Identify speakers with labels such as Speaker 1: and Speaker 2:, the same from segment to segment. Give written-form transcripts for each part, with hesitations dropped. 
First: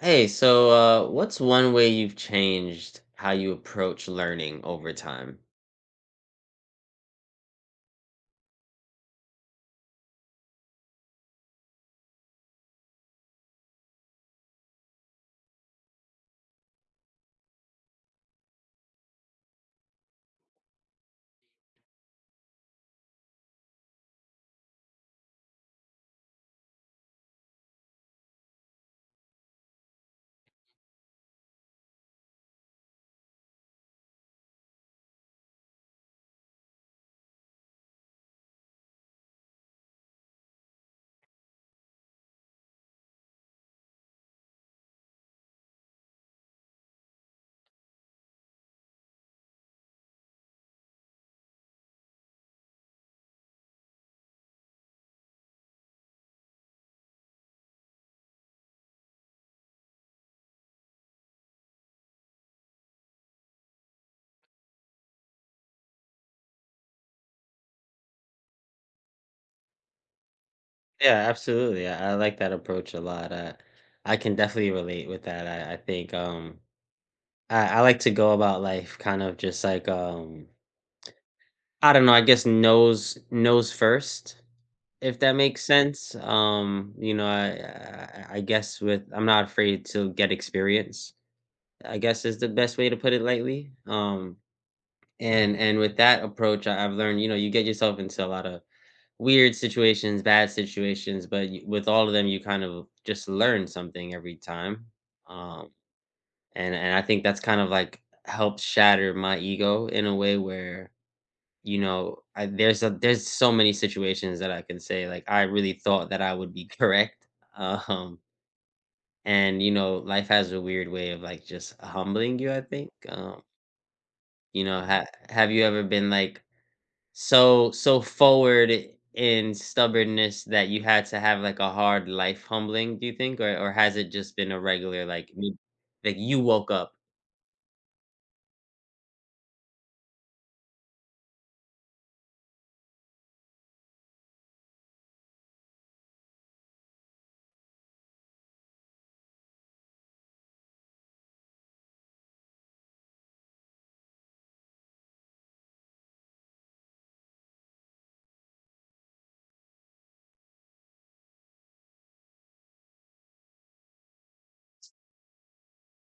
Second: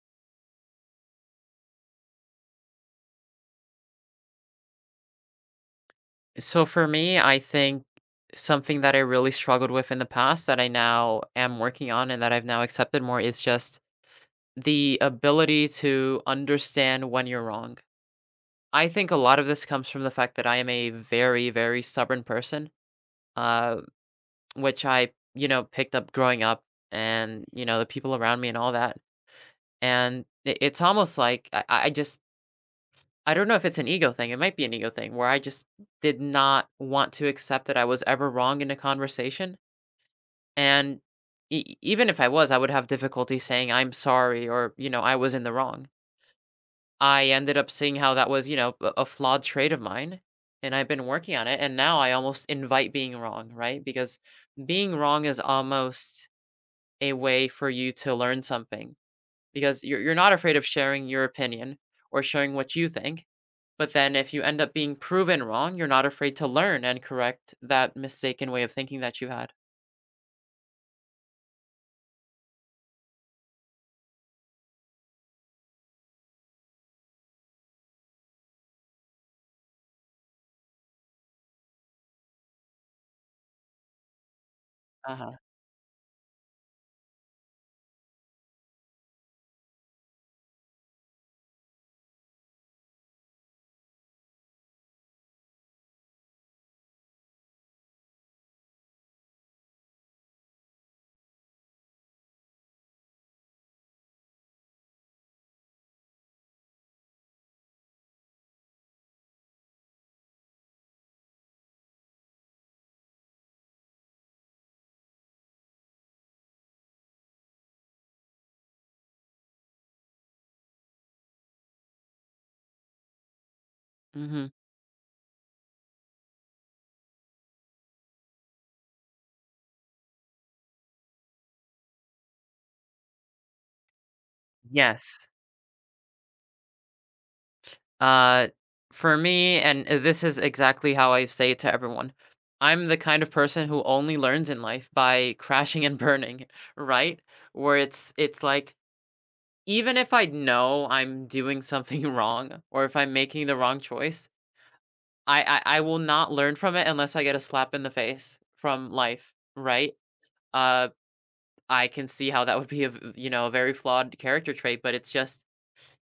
Speaker 1: Hey, what's one way you've changed how you approach learning over time?
Speaker 2: So for me, I think something that I really struggled with in the past that I now am working on and that I've now accepted more is just the ability to understand when you're wrong. I think a lot of this comes from the fact that I am a very, very stubborn person, uh, which I picked up growing up and, the people around me and all that. And it's almost like I don't know if it's an ego thing. It might be an ego thing where I just did not want to accept that I was ever wrong in a conversation. And e even if I was, I would have difficulty saying, "I'm sorry," or, "I was in the wrong." I ended up seeing how that was, a flawed trait of mine, and I've been working on it, and now I almost invite being wrong, right? Because being wrong is almost a way for you to learn something, because you're not afraid of sharing your opinion or sharing what you think, but then if you end up being proven wrong, you're not afraid to learn and correct that mistaken way of thinking that you had.
Speaker 1: Yeah, absolutely. I like that approach a lot. I can definitely relate with that. I think I like to go about life kind of just like I don't know, I guess nose first, if that
Speaker 2: Uh-huh.
Speaker 1: makes sense. I guess with I'm not afraid to get experience, I guess is the best way to put it lightly. And with that approach, I've learned, you know, you get yourself into a lot of weird situations, bad situations, but with all of them, you kind of just learn something every time. Um, and I think that's kind of like helped shatter my ego in a way where you know there's a there's so many situations that I can say like I really thought that I would be correct. Um, and you know, life has a weird way of like just humbling you, I think.
Speaker 2: Mhm.
Speaker 1: Have you ever been like so forward in stubbornness that you had to have, like, a hard life humbling, do you think? Or has it just been a regular,
Speaker 2: Yes.
Speaker 1: like, you woke up?
Speaker 2: Uh, for me, and this is exactly how I say it to everyone, I'm the kind of person who only learns in life by crashing and burning, right? Where it's like even if I know I'm doing something wrong or if I'm making the wrong choice, I will not learn from it unless I get a slap in the face from life, right? Uh, I can see how that would be a a very flawed character trait, but it's just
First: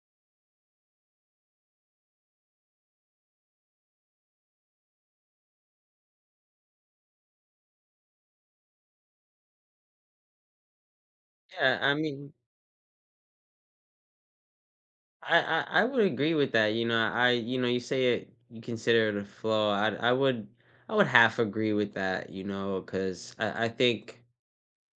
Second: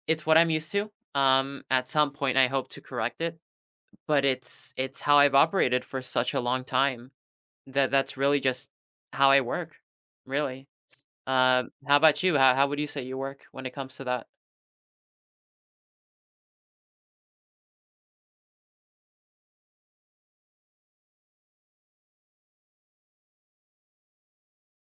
Speaker 2: it's what I'm used to. At some point, I hope to correct it. But it's how I've operated for such a long time that that's really just how I work, really.
Speaker 1: Yeah, I
Speaker 2: How about
Speaker 1: mean,
Speaker 2: you? How would you say you work when it comes to that?
Speaker 1: I I would agree with that, you know, I you know, you say it you consider it a flaw, I would half agree with that, you know, because I think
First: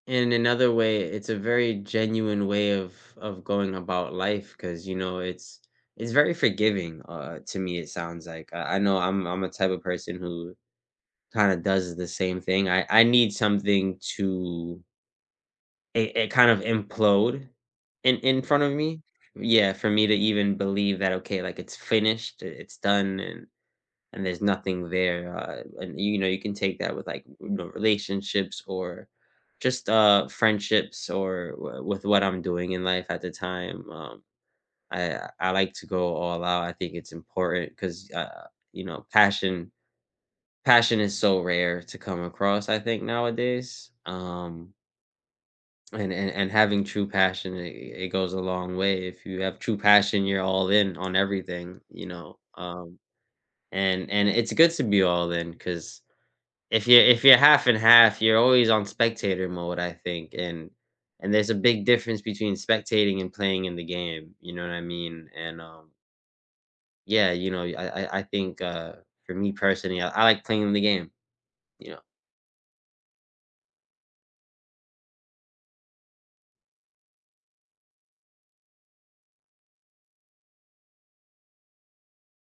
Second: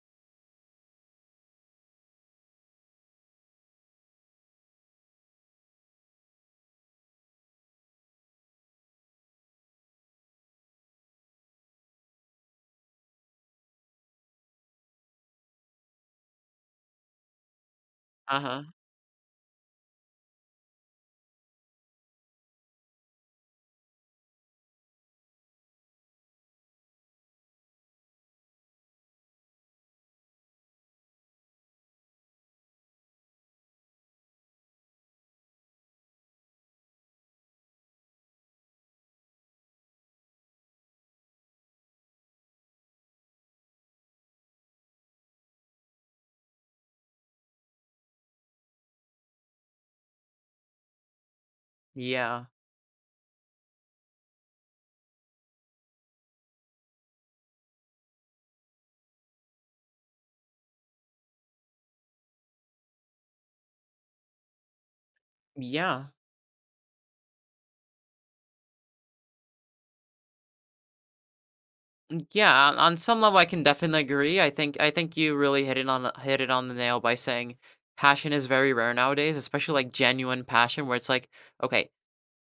Speaker 1: in another way, it's a very genuine way of going about life, because you know, it's very forgiving, to me, it sounds like. I know I'm a type of person who kinda does the same thing. I need something to it kind of implode in
Speaker 2: Uh-huh.
Speaker 1: front of me. Yeah, for me to even believe that, okay, like, it's finished, it's done, and there's nothing there, and, you know, you can take that with, like, you know, relationships or just, friendships or w with what I'm doing in life at the time, I like to go all out, I think it's important 'cause, you know, passion is so rare to come across, I think, nowadays, and having true passion, it goes a long way. If you have true passion, you're all in on everything, you know,
Speaker 2: Yeah.
Speaker 1: and it's good to be all in, because if you're if you're half and half, you're always on spectator mode, I think, and there's a big difference between spectating and playing in the game, you know what I mean? And,
Speaker 2: Yeah.
Speaker 1: yeah, you know, I think, for me personally, I like playing in the game, you know?
Speaker 2: Yeah, on some level I can definitely agree. I think you really hit it on the nail by saying passion is very rare nowadays, especially like genuine passion where it's like, okay,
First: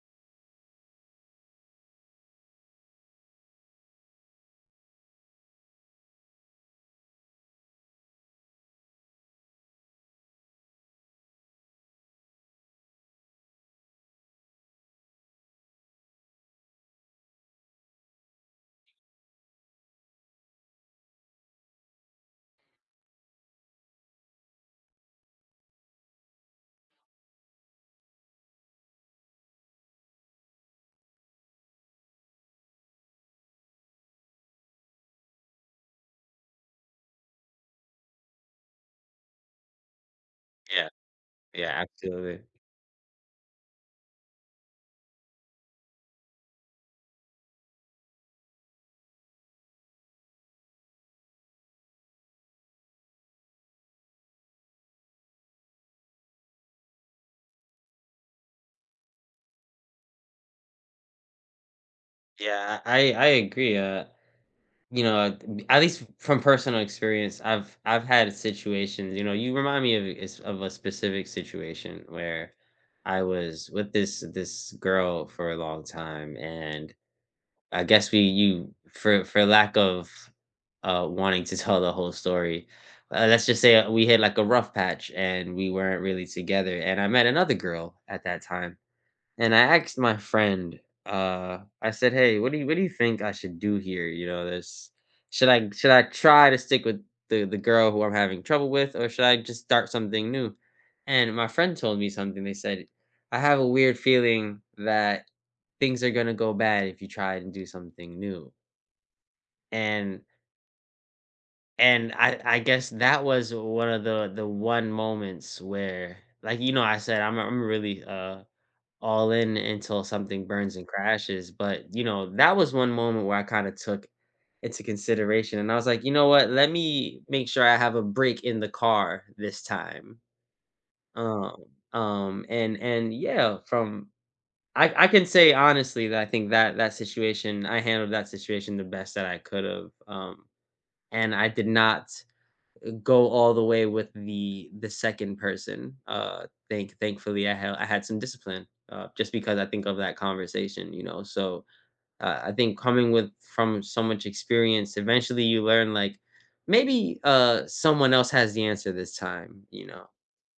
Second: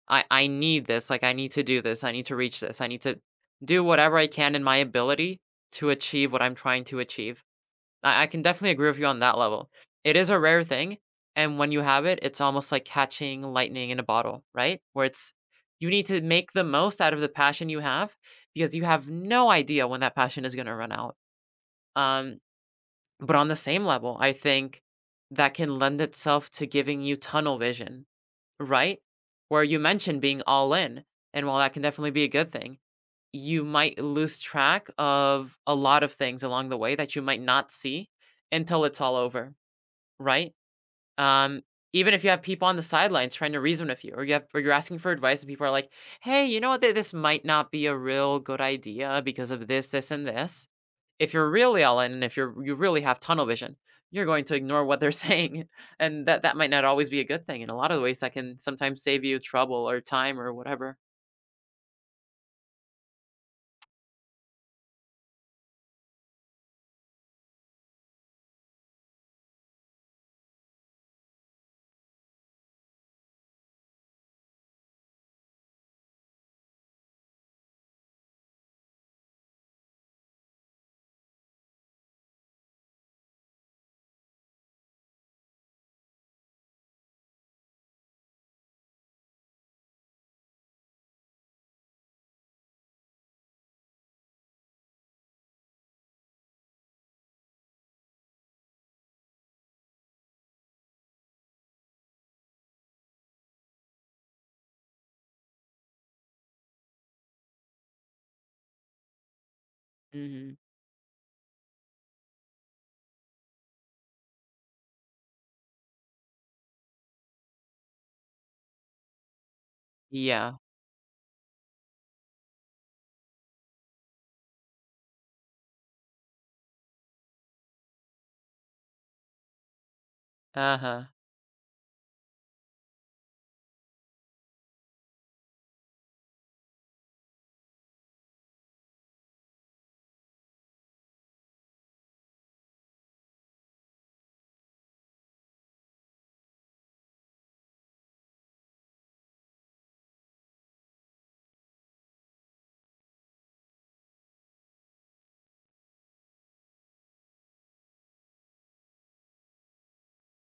Speaker 2: I need this, like I need to do this, I need to reach this, I need to do whatever I can in my ability to achieve what I'm trying to achieve. I can definitely agree with you on that level. It is a rare thing, and when you have it, it's almost like catching lightning in a bottle, right? Where it's you need to make the most out of the passion you have because you have no idea when that passion is going to run out. Um, but on the same level, I think that can lend itself to giving you tunnel vision, right? Where you mentioned being all in, and while that can definitely be a good thing, you might lose track of a lot of things along the way that you might not see until it's all over. Right?
Speaker 1: Yeah,
Speaker 2: Um,
Speaker 1: yeah,
Speaker 2: even if you
Speaker 1: absolutely.
Speaker 2: have people on the sidelines trying to reason with you, or you have, or you're asking for advice, and people are like, "Hey, you know what? This might not be a real good idea because of this, this, and this." If you're really all in, and if you're you really have tunnel vision, you're going to ignore what they're saying, and that might not always be a good thing. In a lot of ways, that can sometimes save you trouble or time or whatever.
Speaker 1: Yeah, I agree, you know, at least from personal experience, I've had situations, you know, you remind me of a s of a specific situation where I was with this girl for a long time, and I guess we you for lack of, wanting to tell the whole story, let's just say we had, like, a rough patch, and we weren't really together, and I met another girl at that time, and I asked my friend, I said, "Hey, what do you think I should do here? You know, this should I try to stick with the girl who I'm having trouble with, or should I just start something new?" And my friend told me something. They said, "I have a weird feeling that things are gonna go bad if you try and do something new." And
Speaker 2: Hmm.
Speaker 1: and I guess that was one of the one moments where, like, you know, I said I'm really all in until something
Speaker 2: Yeah.
Speaker 1: burns and crashes, but, you know, that was one moment where I kinda took into consideration, and I was like, "You know what? Let me make sure I have a break in the car this time."
Speaker 2: Uh huh.
Speaker 1: Um, and and yeah, from I can say honestly that I think that that situation I handled that situation the best that I could have, and I did not go all the way with the second person. Thankfully, I had some discipline, just because I think of that conversation, you know. So I think coming with from so much experience, eventually you learn like maybe someone else has the answer this time, you know.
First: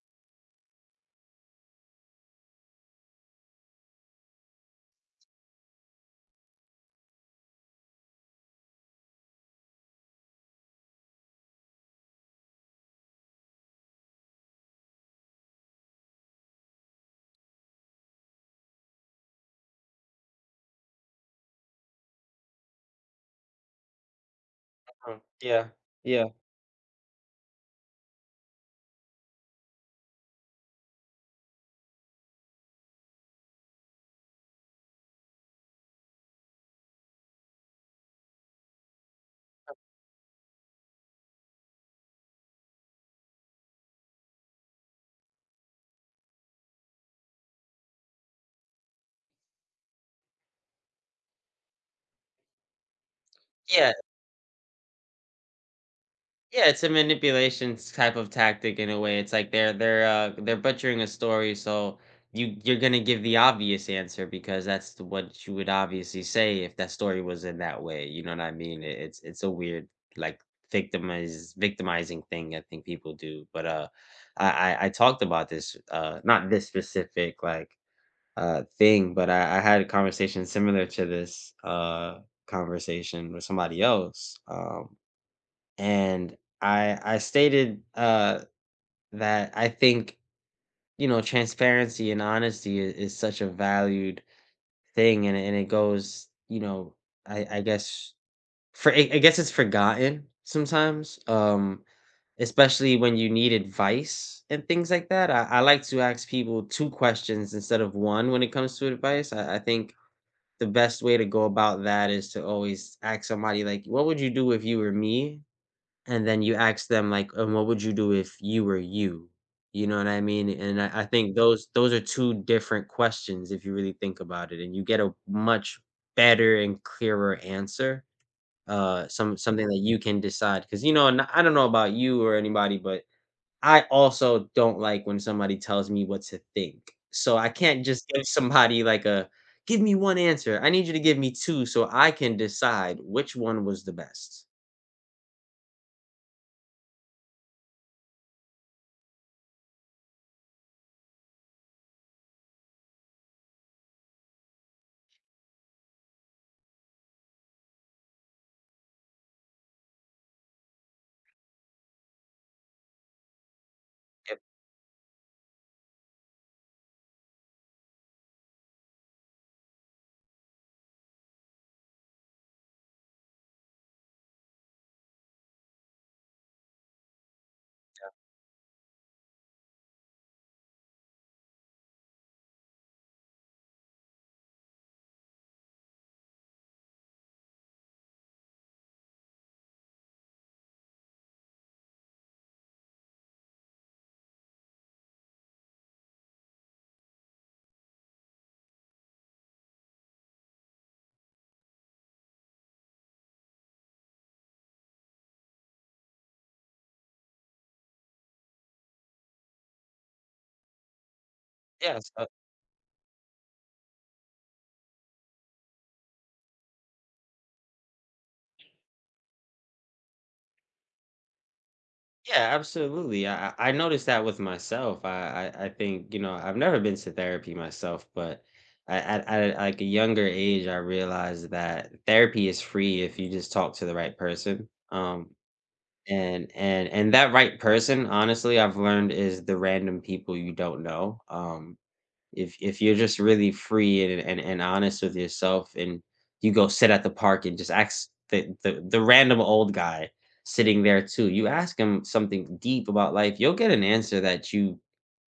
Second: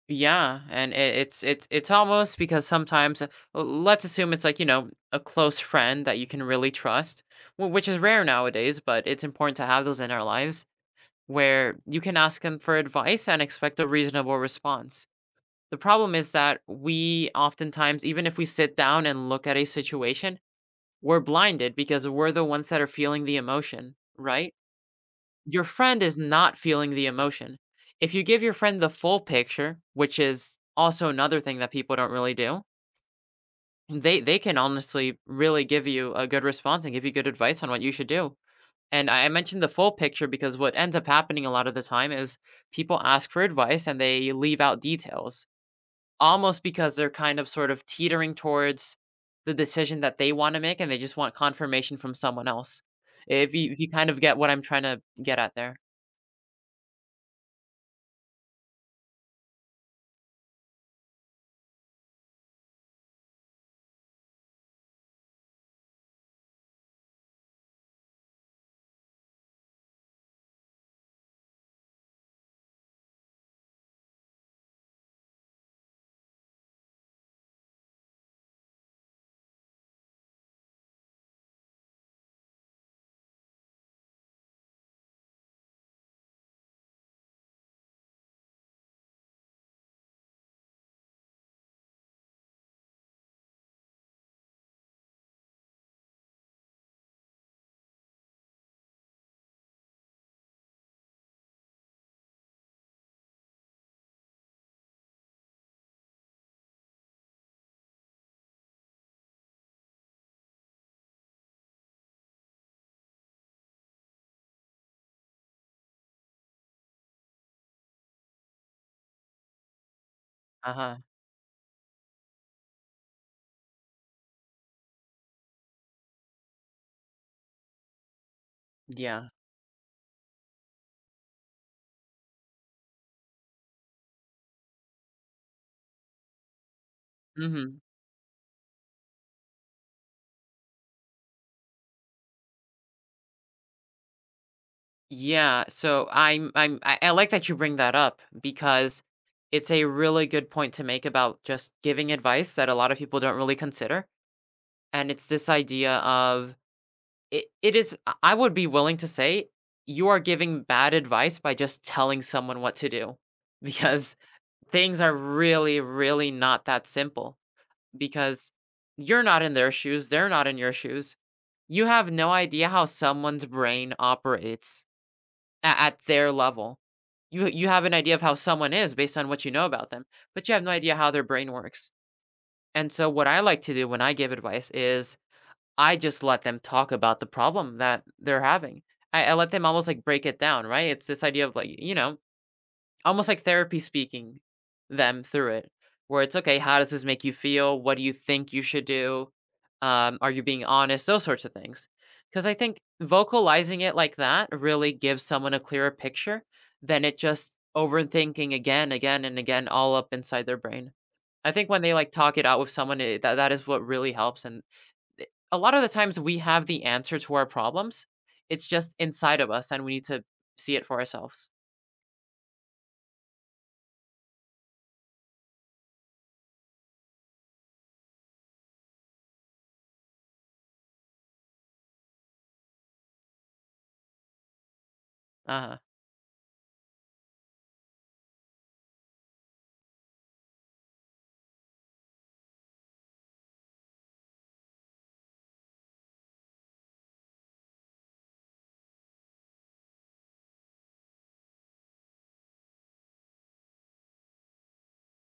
Speaker 2: Yeah, and it's almost because sometimes, let's assume it's like a close friend that you can really trust, which is rare nowadays, but it's important to have those in our lives where you can ask them for advice and expect a reasonable response. The problem is that we oftentimes, even if we sit down and look at a situation, we're blinded because we're the ones that are feeling the emotion, right?
Speaker 1: Mm,
Speaker 2: Your
Speaker 1: yeah,
Speaker 2: friend is
Speaker 1: yeah.
Speaker 2: not feeling the emotion. If you give your friend the full picture, which is also another thing that people don't really do, they can honestly really give you a good response and give you good advice on what you should do. And I mentioned the full picture because what ends up happening a lot of the time is people ask for advice and they leave out details, almost because they're kind of sort of teetering towards the decision that they want to make and they just want confirmation from someone else. If you
Speaker 1: Yeah,
Speaker 2: kind of get what I'm trying to get at there.
Speaker 1: yeah, it's a manipulation type of tactic in a way. It's like they're butchering a story, so you're gonna give the obvious answer because that's the, what you would obviously say if that story was in that way. You know what I mean? It, it's a weird like victimize victimizing thing I think people do. But I talked about this not this specific like thing, but I had a conversation similar to this conversation with somebody else. And I stated, that I think, you know, transparency and honesty is such a valued thing, and and it goes, you know, I guess for I guess it's forgotten sometimes, especially when you need advice and things like that. I like to ask people two questions instead of one when it comes to advice. I think the best way to go about that is to always ask somebody like, "What would you do if you were me?" And then you ask them like, "And what would you do if you were you?" You know what I mean?
Speaker 2: Uh
Speaker 1: And
Speaker 2: huh.
Speaker 1: I think those are 2 different questions if you really think about it, and you get a much better and clearer answer,
Speaker 2: Yeah.
Speaker 1: something that you can decide because you know, and I don't know about you or anybody, but I also don't like when somebody tells me what to think. So I
Speaker 2: Mhm.
Speaker 1: can't just give somebody like a, "Give me 1 answer. I need you to give me 2 so I can decide which one was the best."
Speaker 2: Yeah, so I like that you bring that up because it's a really good point to make about just giving advice that a lot of people don't really consider. And it's this idea of it is I would be willing to say you are giving bad advice by just telling someone what to do because
Speaker 1: If
Speaker 2: things are really really not that simple because you're not in their shoes, they're not in your shoes. You have no idea how someone's brain operates a at their level. You have an idea of how someone is based on what you know about them, but you have no idea how their brain works. And so what I like to do when I give advice is I just let them talk about the problem that they're having. I let them almost like break it down, right? It's this idea of like, almost like therapy speaking them through it, where it's okay, how does this make you feel? What do you think you should do? Are you being honest? Those sorts of things. Because I think vocalizing it like that really gives someone a clearer picture than it just overthinking again, again, and again, all up inside their brain. I think when they like
Speaker 1: yes,
Speaker 2: talk it out with someone, that is what really helps. And a lot of the times we have the answer to our problems, it's just inside of us, and we need to see it for ourselves.
Speaker 1: yeah, absolutely. I noticed that with myself. I think, you know, I've never been to therapy myself, but at like a younger age, I realized that therapy is free if you just talk to the right person.
Speaker 2: Uh
Speaker 1: And and that right person, honestly, I've learned, is the random people you don't know. If you're just really free and and honest with yourself, and you go sit at the park and just ask the the random old guy sitting there too, you ask him something deep about life, you'll get an answer that you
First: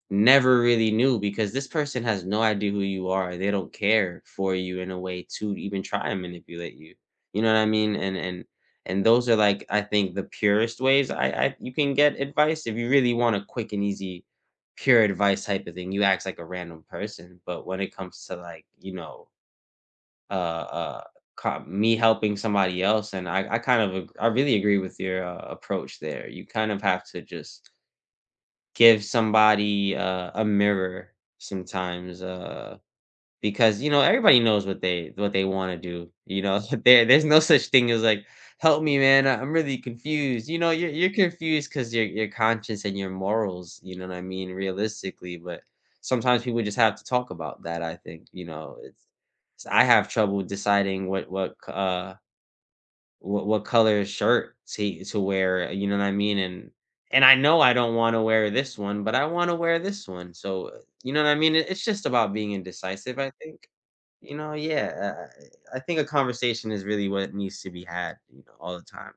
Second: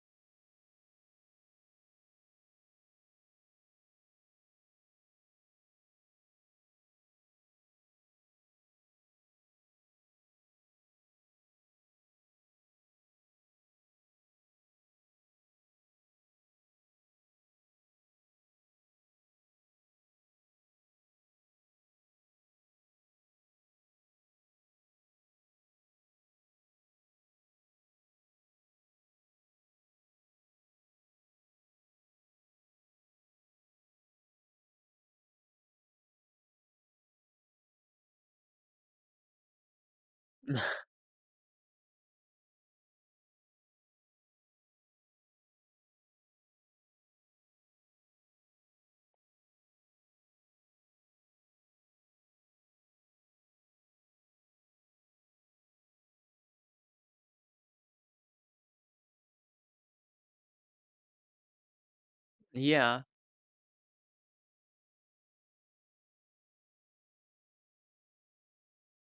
Speaker 1: never really knew because this person has no idea who you are. They don't care for you in a way to even try and manipulate you. You know what I mean? And and those are, like, I think the purest ways I you can get advice if you really want a quick and easy pure advice type of thing. You act like a random person, but when it comes to like, you know, uh uh me helping somebody else, and I kind of ag- I really agree with your, approach there. You kind of have to just give somebody, a mirror sometimes, because, you know, everybody knows what they wanna do, you know? There there's no such thing as like, "Help me, man, I'm really confused."
Speaker 2: huh.
Speaker 1: You know, you're confused because your conscience and your morals, you know what I mean, realistically, but sometimes people just have to talk about that, I think, you know? It's I have trouble deciding what, what color shirt to wear, you know what I mean? And I know I don't wanna wear this one, but I wanna wear this one, so, you know what I mean? It it's just about being
Speaker 2: Yeah.
Speaker 1: indecisive, I think. You know, yeah, I think a conversation is really what needs to be had, you know, all the time.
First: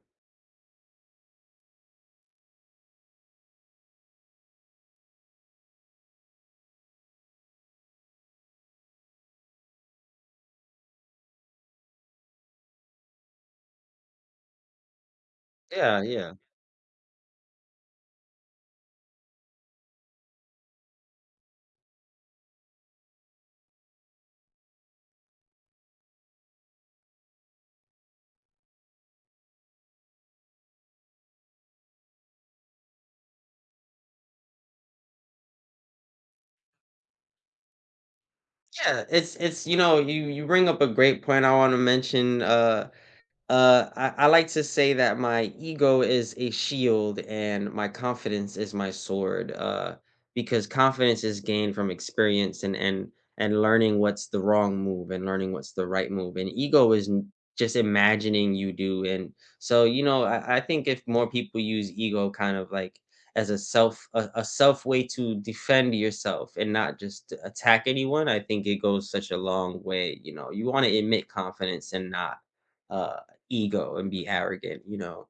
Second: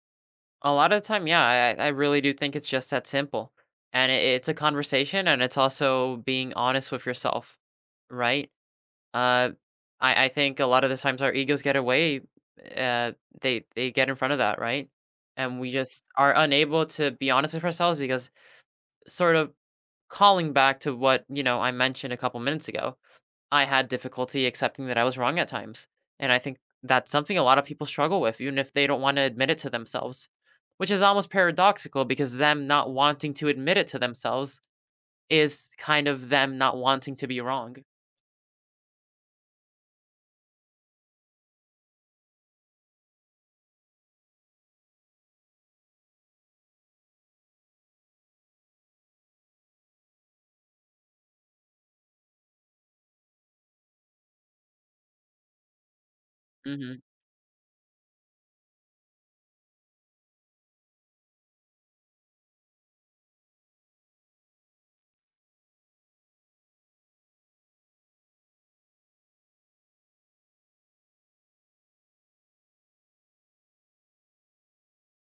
Speaker 2: A lot of the time, yeah, I really do think it's just that simple. And it's a conversation and it's also being honest with yourself, right? Uh, I think a lot of the times our egos get away, uh, they get in front of that, right? And we
Speaker 1: Yeah,
Speaker 2: just are
Speaker 1: yeah.
Speaker 2: unable to be honest with ourselves because sort of calling back to what, I mentioned a couple minutes ago, I had difficulty accepting that I was wrong at times, and I think that's something a lot of people struggle with, even if they don't wanna admit it to themselves, which is almost paradoxical because them not wanting to admit it to themselves is kind of them not wanting to be wrong.
Speaker 1: Yeah, it's, you know, you bring up a great point I wanna mention. I like to say that my ego is a shield and my confidence is my sword. Because confidence is gained from experience and and learning what's the wrong move and learning what's the right move. And ego
Speaker 2: Mhm.
Speaker 1: is just imagining you do. And so, you know, I think if more people use ego kind of like as a a self way to defend yourself and not just to attack anyone, I think it goes such a long way. You know, you want to admit confidence and not, Uh, ego, and be arrogant, you know?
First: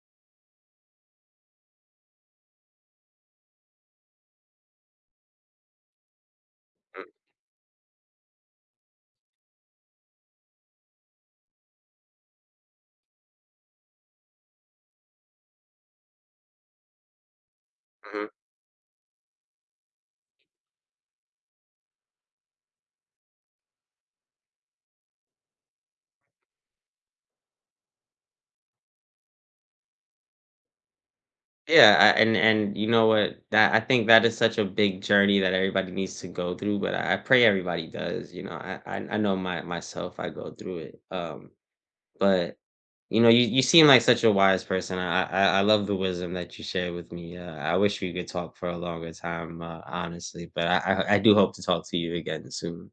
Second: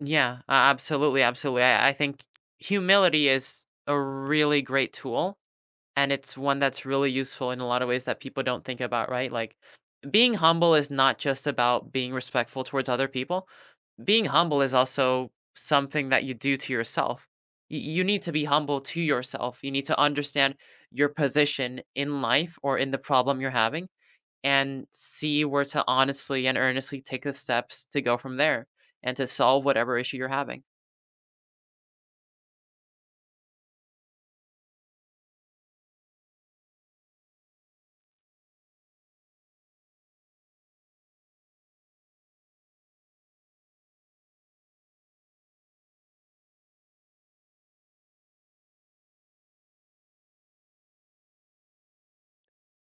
Speaker 2: Yeah, a absolutely, absolutely. I think humility is a really great tool, and it's one that's really useful in a lot of ways that people don't think about, right? Like, being humble is not just about being respectful towards other people. Being humble is also something that you do to yourself. You need
Speaker 1: Mhm.
Speaker 2: to be humble to yourself. You need to understand your position in life or in the problem you're having and see where to honestly and earnestly take the steps to go from there and to solve whatever issue you're having.
Speaker 1: Yeah, I and you know what? That I think that is such a big journey that everybody needs to go through, but I pray everybody does, you know? I know my myself, I go through it, but, you know, you seem like such a wise person, I love the wisdom that you shared with me, I wish we could talk for a longer time, honestly, but I do hope to talk to you again soon.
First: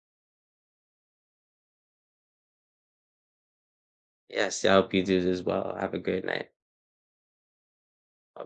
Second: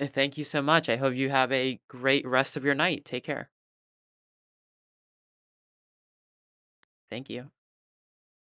Speaker 2: Thank you so much. I hope you have a great rest of your night. Take care.
Speaker 1: Yes, I hope you do as well, have a great night.
Speaker 2: Thank you.
Speaker 1: Bye.